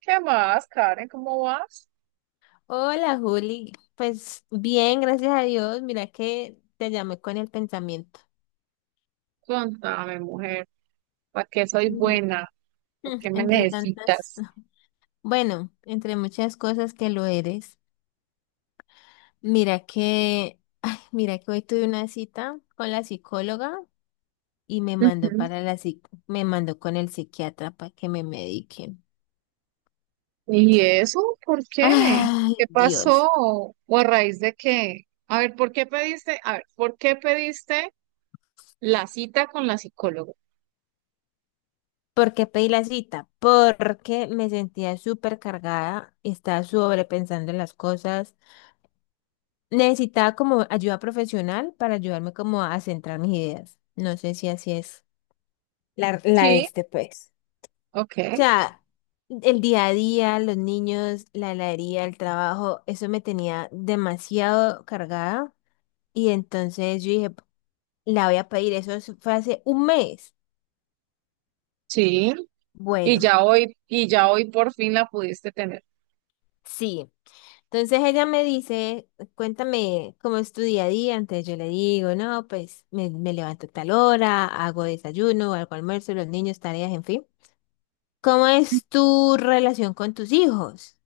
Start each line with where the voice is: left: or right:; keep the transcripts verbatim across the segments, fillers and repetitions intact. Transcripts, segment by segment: right: ¿Qué más, Karen? ¿Cómo vas?
left: Hola Juli, pues bien, gracias a Dios. Mira que te llamé con el pensamiento.
right: Contame, mujer, ¿para qué soy
left: Mm.
right: buena? ¿Por
left: Mm,
right: qué me
left: Entre tantas,
right: necesitas?
left: bueno, entre muchas cosas que lo eres. Mira que, ay, mira que hoy tuve una cita con la psicóloga y me mandó
right: Ujú.
left: para la psic- me mandó con el psiquiatra para que me medique.
right: ¿Y eso? ¿Por qué?
left: Ay,
right: ¿Qué pasó?
left: Dios.
right: ¿O a raíz de qué? A ver, ¿por qué pediste? A ver, ¿por qué pediste la cita con la psicóloga?
left: ¿Por qué pedí la cita? Porque me sentía súper cargada, estaba sobrepensando las cosas. Necesitaba como ayuda profesional para ayudarme como a centrar mis ideas. No sé si así es. La, la
right: Sí,
left: este, pues.
right: ok,
left: O sea, el día a día, los niños, la heladería, el trabajo, eso me tenía demasiado cargada. Y entonces yo dije, la voy a pedir. Eso es- fue hace un mes.
right: sí. Y
left: Bueno,
right: ya hoy, y ya hoy por fin la pudiste tener.
left: sí. Entonces ella me dice, cuéntame cómo es tu día a día. Entonces yo le digo, no, pues me, me levanto a tal hora, hago desayuno, hago almuerzo, los niños, tareas, en fin. ¿Cómo es tu relación con tus hijos?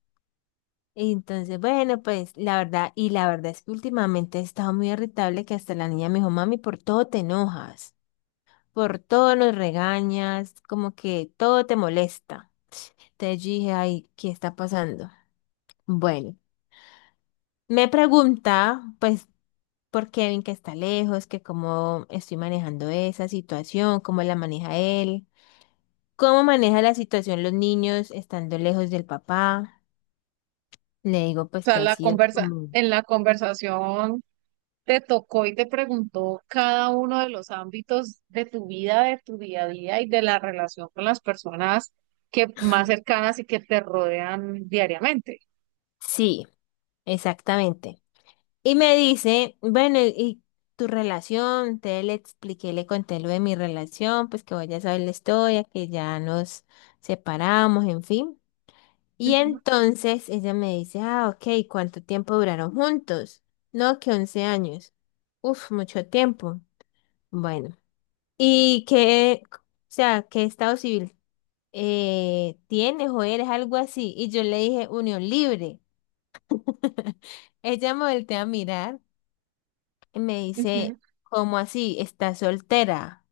left: Y entonces, bueno, pues la verdad, y la verdad es que últimamente he estado muy irritable que hasta la niña me dijo, mami, por todo te enojas, por todo nos regañas, como que todo te molesta. Entonces yo dije, ay, ¿qué está pasando? Bueno. Me pregunta, pues por Kevin que está lejos, que cómo estoy manejando esa situación, cómo la maneja él, cómo maneja la situación los niños estando lejos del papá. Le digo
right: O
left: pues
right: sea,
left: que ha
right: la
left: sido
right: conversa,
left: como...
right: en la conversación te tocó y te preguntó cada uno de los ámbitos de tu vida, de tu día a día y de la relación con las personas que más cercanas y que te rodean diariamente.
left: Sí, exactamente. Y me dice, bueno, ¿y y tu relación? Te le expliqué, le conté lo de mi relación, pues que vos ya sabes la historia, que ya nos separamos, en fin. Y
right: Ujú,
left: entonces ella me dice, ah, ok, ¿cuánto tiempo duraron juntos? No, que once años. Uf, mucho tiempo. Bueno, ¿y qué, o sea, qué estado civil eh, tienes o eres algo así? Y yo le dije, unión libre. Ella me voltea a mirar y me dice,
right: ujú.
left: ¿cómo así? ¿Estás soltera?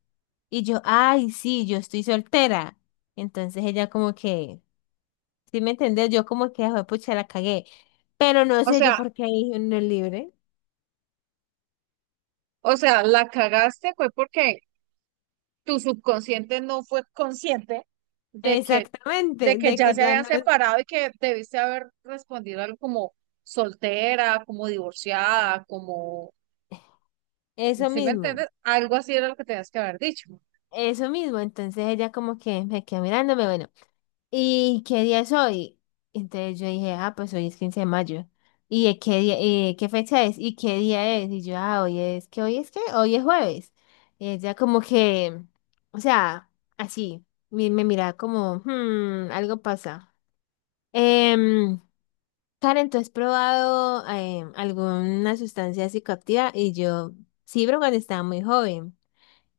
left: Y yo, ay, sí, yo estoy soltera. Entonces ella como que... ¿Sí me entendés? Yo como que, "Joder, pucha, la cagué. Pero no
right: O
left: sé yo
right: sea,
left: por qué dije no es libre.
right: o sea, la cagaste fue porque tu subconsciente no fue consciente de que, de
left: Exactamente,
right: que
left: de
right: ya
left: que
right: se
left: ya
right: habían
left: no
right: separado y que debiste haber respondido algo como soltera, como divorciada, como,
left: eso
right: ¿sí me
left: mismo,
right: entiendes? Algo así era lo que tenías que haber dicho.
left: eso mismo. Entonces ella como que me quedó mirándome, bueno, ¿y qué día es hoy? Entonces yo dije, ah, pues hoy es quince de mayo. ¿Y de qué día, eh, qué fecha es? ¿Y qué día es? Y yo, ah, hoy es, ¿qué hoy es qué? Hoy es jueves. Y ella como que, o sea, así, me, me miraba como, hmm, algo pasa. Em, Karen, ¿tú has probado eh, alguna sustancia psicoactiva? Y yo sí, pero cuando estaba muy joven.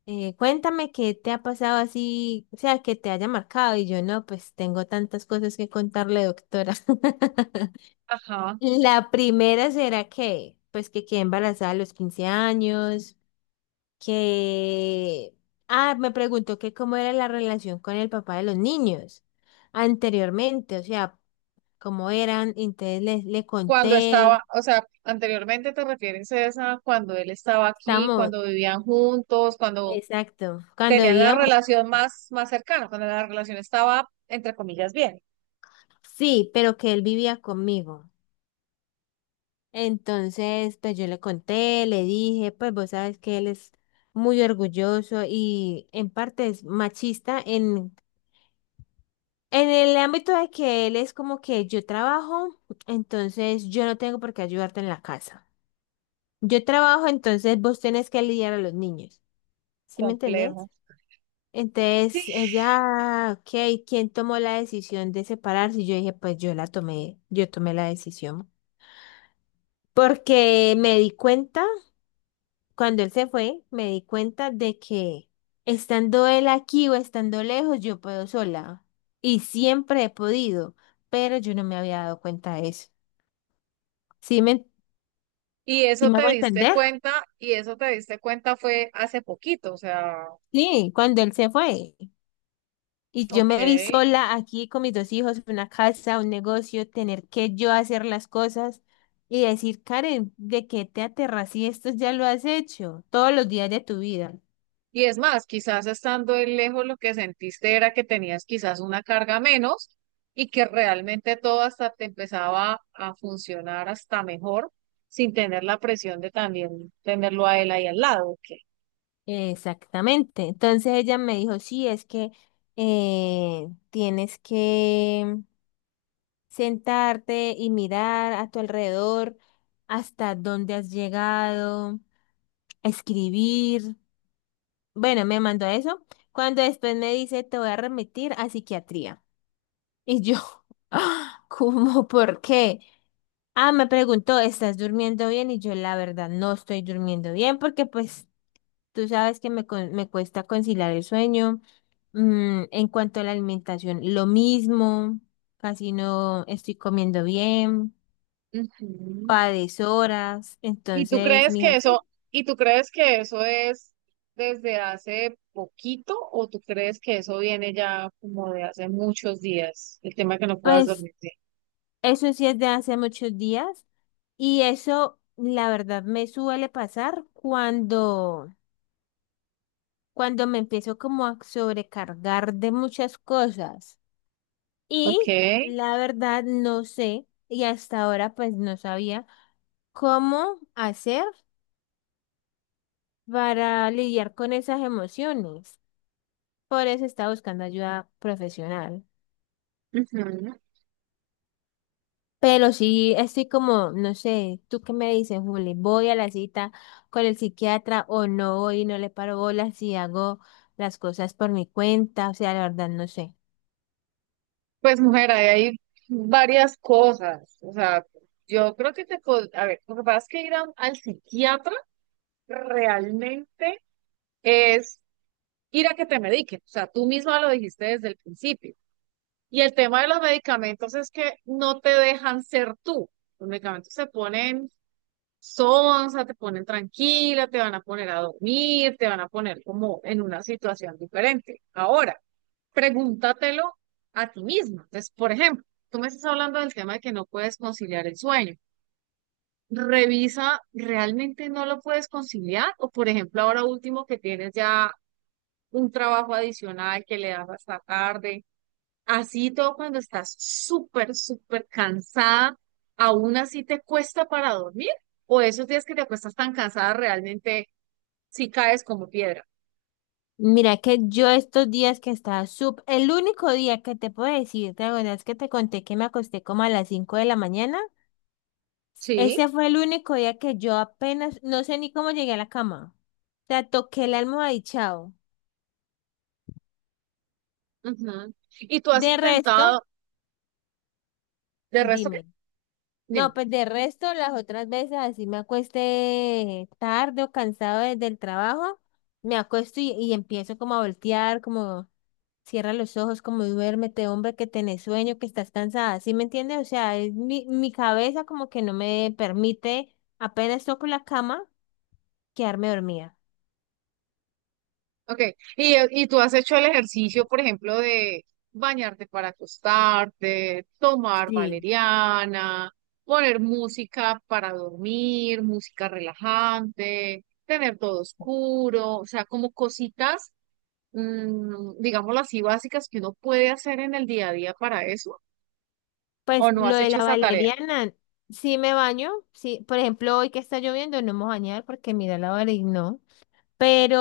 left: Eh, cuéntame qué te ha pasado así, o sea, que te haya marcado. Y yo no, pues tengo tantas cosas que contarle, doctora.
right: Ajá.
left: La primera será que, pues que quedé embarazada a los quince años, que... Ah, me preguntó que cómo era la relación con el papá de los niños anteriormente, o sea, cómo eran, entonces le, le
right: Cuando
left: conté.
right: estaba, o sea, anteriormente te refieres a esa, cuando él estaba aquí,
left: Estamos,
right: cuando vivían juntos, cuando
left: exacto. Cuando
right: tenían la
left: vivíamos,
right: relación más, más cercana, cuando la relación estaba, entre comillas, bien,
left: sí, pero que él vivía conmigo. Entonces, pues yo le conté, le dije, pues vos sabes que él es muy orgulloso y en parte es machista en, en el ámbito de que él es como que yo trabajo, entonces yo no tengo por qué ayudarte en la casa. Yo trabajo, entonces vos tenés que lidiar a los niños. ¿Sí me
right: complejo.
left: entendés? Entonces, ella, ok, ¿quién tomó la decisión de separarse? Y yo dije, pues yo la tomé, yo tomé la decisión. Porque me di cuenta, cuando él se fue, me di cuenta de que estando él aquí o estando lejos, yo puedo sola. Y siempre he podido, pero yo no me había dado cuenta de eso. ¿Sí me,
right: Y
left: sí
right: eso
left: me
right: te
left: hago
right: diste
left: entender?
right: cuenta, y eso te diste cuenta fue hace poquito, o sea,
left: Sí, cuando él se fue. Y yo
right: ok.
left: me vi sola aquí con mis dos hijos, una casa, un negocio, tener que yo hacer las cosas y decir, Karen, ¿de qué te aterras si esto ya lo has hecho todos los días de tu vida?
right: Y es más, quizás estando él lejos lo que sentiste era que tenías quizás una carga menos y que realmente todo hasta te empezaba a funcionar hasta mejor sin tener la presión de también tenerlo a él ahí al lado. ¿Ok?
left: Exactamente. Entonces ella me dijo, sí, es que eh, tienes que sentarte y mirar a tu alrededor hasta dónde has llegado, escribir. Bueno, me mandó eso. Cuando después me dice, te voy a remitir a psiquiatría. Y yo, ¿cómo? ¿Por qué? Ah, me preguntó, ¿estás durmiendo bien? Y yo, la verdad, no estoy durmiendo bien porque pues tú sabes que me, con- me cuesta conciliar el sueño. Mm, en cuanto a la alimentación, lo mismo, casi no estoy comiendo bien,
right: Ujú.
left: a deshoras.
right: ¿Y tú
left: Entonces,
right: crees
left: mijo,
right: que eso,
left: sí,
right: y tú crees que eso es desde hace poquito o tú crees que eso viene ya como de hace muchos días, el tema que no puedas
left: pues
right: dormirte?
left: eso sí es de hace muchos días y eso, la verdad, me suele pasar cuando... cuando me empiezo como a sobrecargar de muchas cosas. Y
right: Ok.
left: la verdad no sé, y hasta ahora pues no sabía cómo hacer para lidiar con esas emociones. Por eso estaba buscando ayuda profesional.
right: Ujú.
left: Pero sí estoy como, no sé, ¿tú qué me dices, Juli? ¿Voy a la cita con el psiquiatra o no voy y no le paro bolas si hago las cosas por mi cuenta? O sea, la verdad no sé.
right: Pues mujer, ahí hay varias cosas. O sea, yo creo que te... pod- a ver, lo que pasa es que ir a- al psiquiatra realmente es ir a que te mediquen. O sea, tú misma lo dijiste desde el principio. Y el tema de los medicamentos es que no te dejan ser tú. Los medicamentos se ponen sonsa, te ponen tranquila, te van a poner a dormir, te van a poner como en una situación diferente. Ahora pregúntatelo a ti misma. Entonces, por ejemplo, tú me estás hablando del tema de que no puedes conciliar el sueño. Revisa, ¿realmente no lo puedes conciliar? O, por ejemplo, ahora último que tienes ya un trabajo adicional que le das hasta tarde, así todo cuando estás súper, súper cansada, aún así te cuesta para dormir. O esos días que te acuestas tan cansada, realmente sí caes como piedra.
left: Mira que yo estos días que estaba sub, el único día que te puedo decir, ¿te acuerdas que te conté que me acosté como a las cinco de la mañana?
right: Sí.
left: Ese fue el único día que yo apenas, no sé ni cómo llegué a la cama. O sea, toqué el almohada y chao.
right: Ujú. Y tú has
left: De resto,
right: intentado, de resto, ¿qué?
left: dime. No,
right: Dime.
left: pues de resto, las otras veces así me acuesté tarde o cansado desde el trabajo, me acuesto y, y, empiezo como a voltear, como cierra los ojos, como duérmete, hombre, que tenés sueño, que estás cansada, ¿sí me entiendes? O sea, es mi, mi cabeza como que no me permite, apenas toco la cama, quedarme dormida.
right: Ok, y, y tú has hecho el ejercicio, por ejemplo, de bañarte para acostarte, tomar
left: Sí.
right: valeriana, poner música para dormir, música relajante, tener todo oscuro, o sea, como cositas, mm, digámoslo así, básicas que uno puede hacer en el día a día para eso, o
left: Pues
right: no
left: lo
right: has
left: de la
right: hecho esa tarea.
left: valeriana, sí me baño, sí, por ejemplo, hoy que está lloviendo no me voy a bañar porque mira la valeriana, no,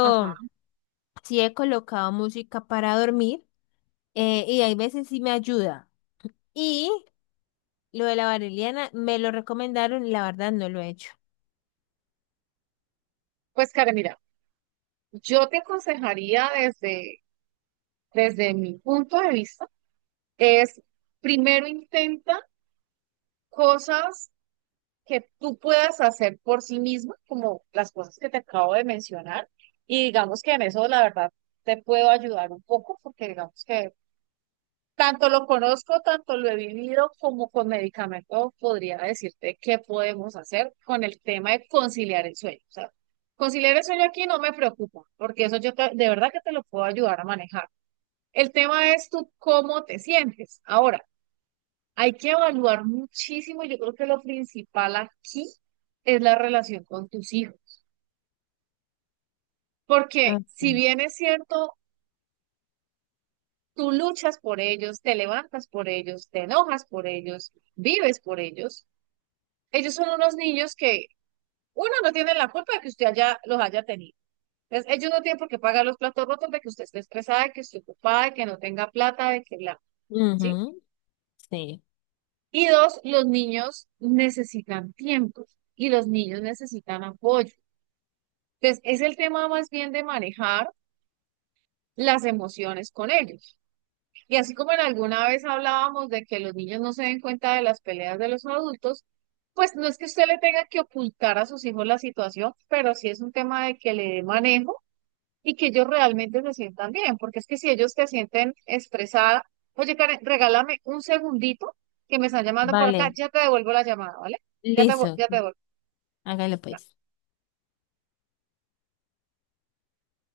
right: Ajá.
left: sí he colocado música para dormir eh, y hay veces sí me ayuda. Y lo de la valeriana me lo recomendaron, y la verdad no lo he hecho.
right: Pues, Karen, mira, yo te aconsejaría desde, desde mi punto de vista, es primero intenta cosas que tú puedas hacer por sí misma, como las cosas que te acabo de mencionar. Y digamos que en eso, la verdad, te puedo ayudar un poco, porque digamos que tanto lo conozco, tanto lo he vivido, como con medicamentos podría decirte qué podemos hacer con el tema de conciliar el sueño. O sea, conciliar el sueño aquí no me preocupa, porque eso yo te- de verdad que te lo puedo ayudar a manejar. El tema es tú cómo te sientes. Ahora, hay que evaluar muchísimo. Yo creo que lo principal aquí es la relación con tus hijos, porque
left: Ok.
right: si bien es cierto, tú luchas por ellos, te levantas por ellos, te enojas por ellos, vives por ellos, ellos son unos niños que uno no tiene la culpa de que usted haya, los haya tenido. Entonces, ellos no tienen por qué pagar los platos rotos de que usted esté estresada, de que esté ocupada, de que no tenga plata, de que bla, ¿sí?
left: Ujú. Sí,
right: Y dos, los niños necesitan tiempo y los niños necesitan apoyo. Entonces, es el tema más bien de manejar las emociones con ellos. Y así como en alguna vez hablábamos de que los niños no se den cuenta de las peleas de los adultos, pues no es que usted le tenga que ocultar a sus hijos la situación, pero sí es un tema de que le dé manejo y que ellos realmente se sientan bien, porque es que si ellos te sienten estresada, oye, Karen, regálame un segundito que me están llamando por acá,
left: vale,
right: ya te devuelvo la llamada, ¿vale? Ya te, vu-
left: listo.
right: ya te devuelvo.
left: Hágale pues.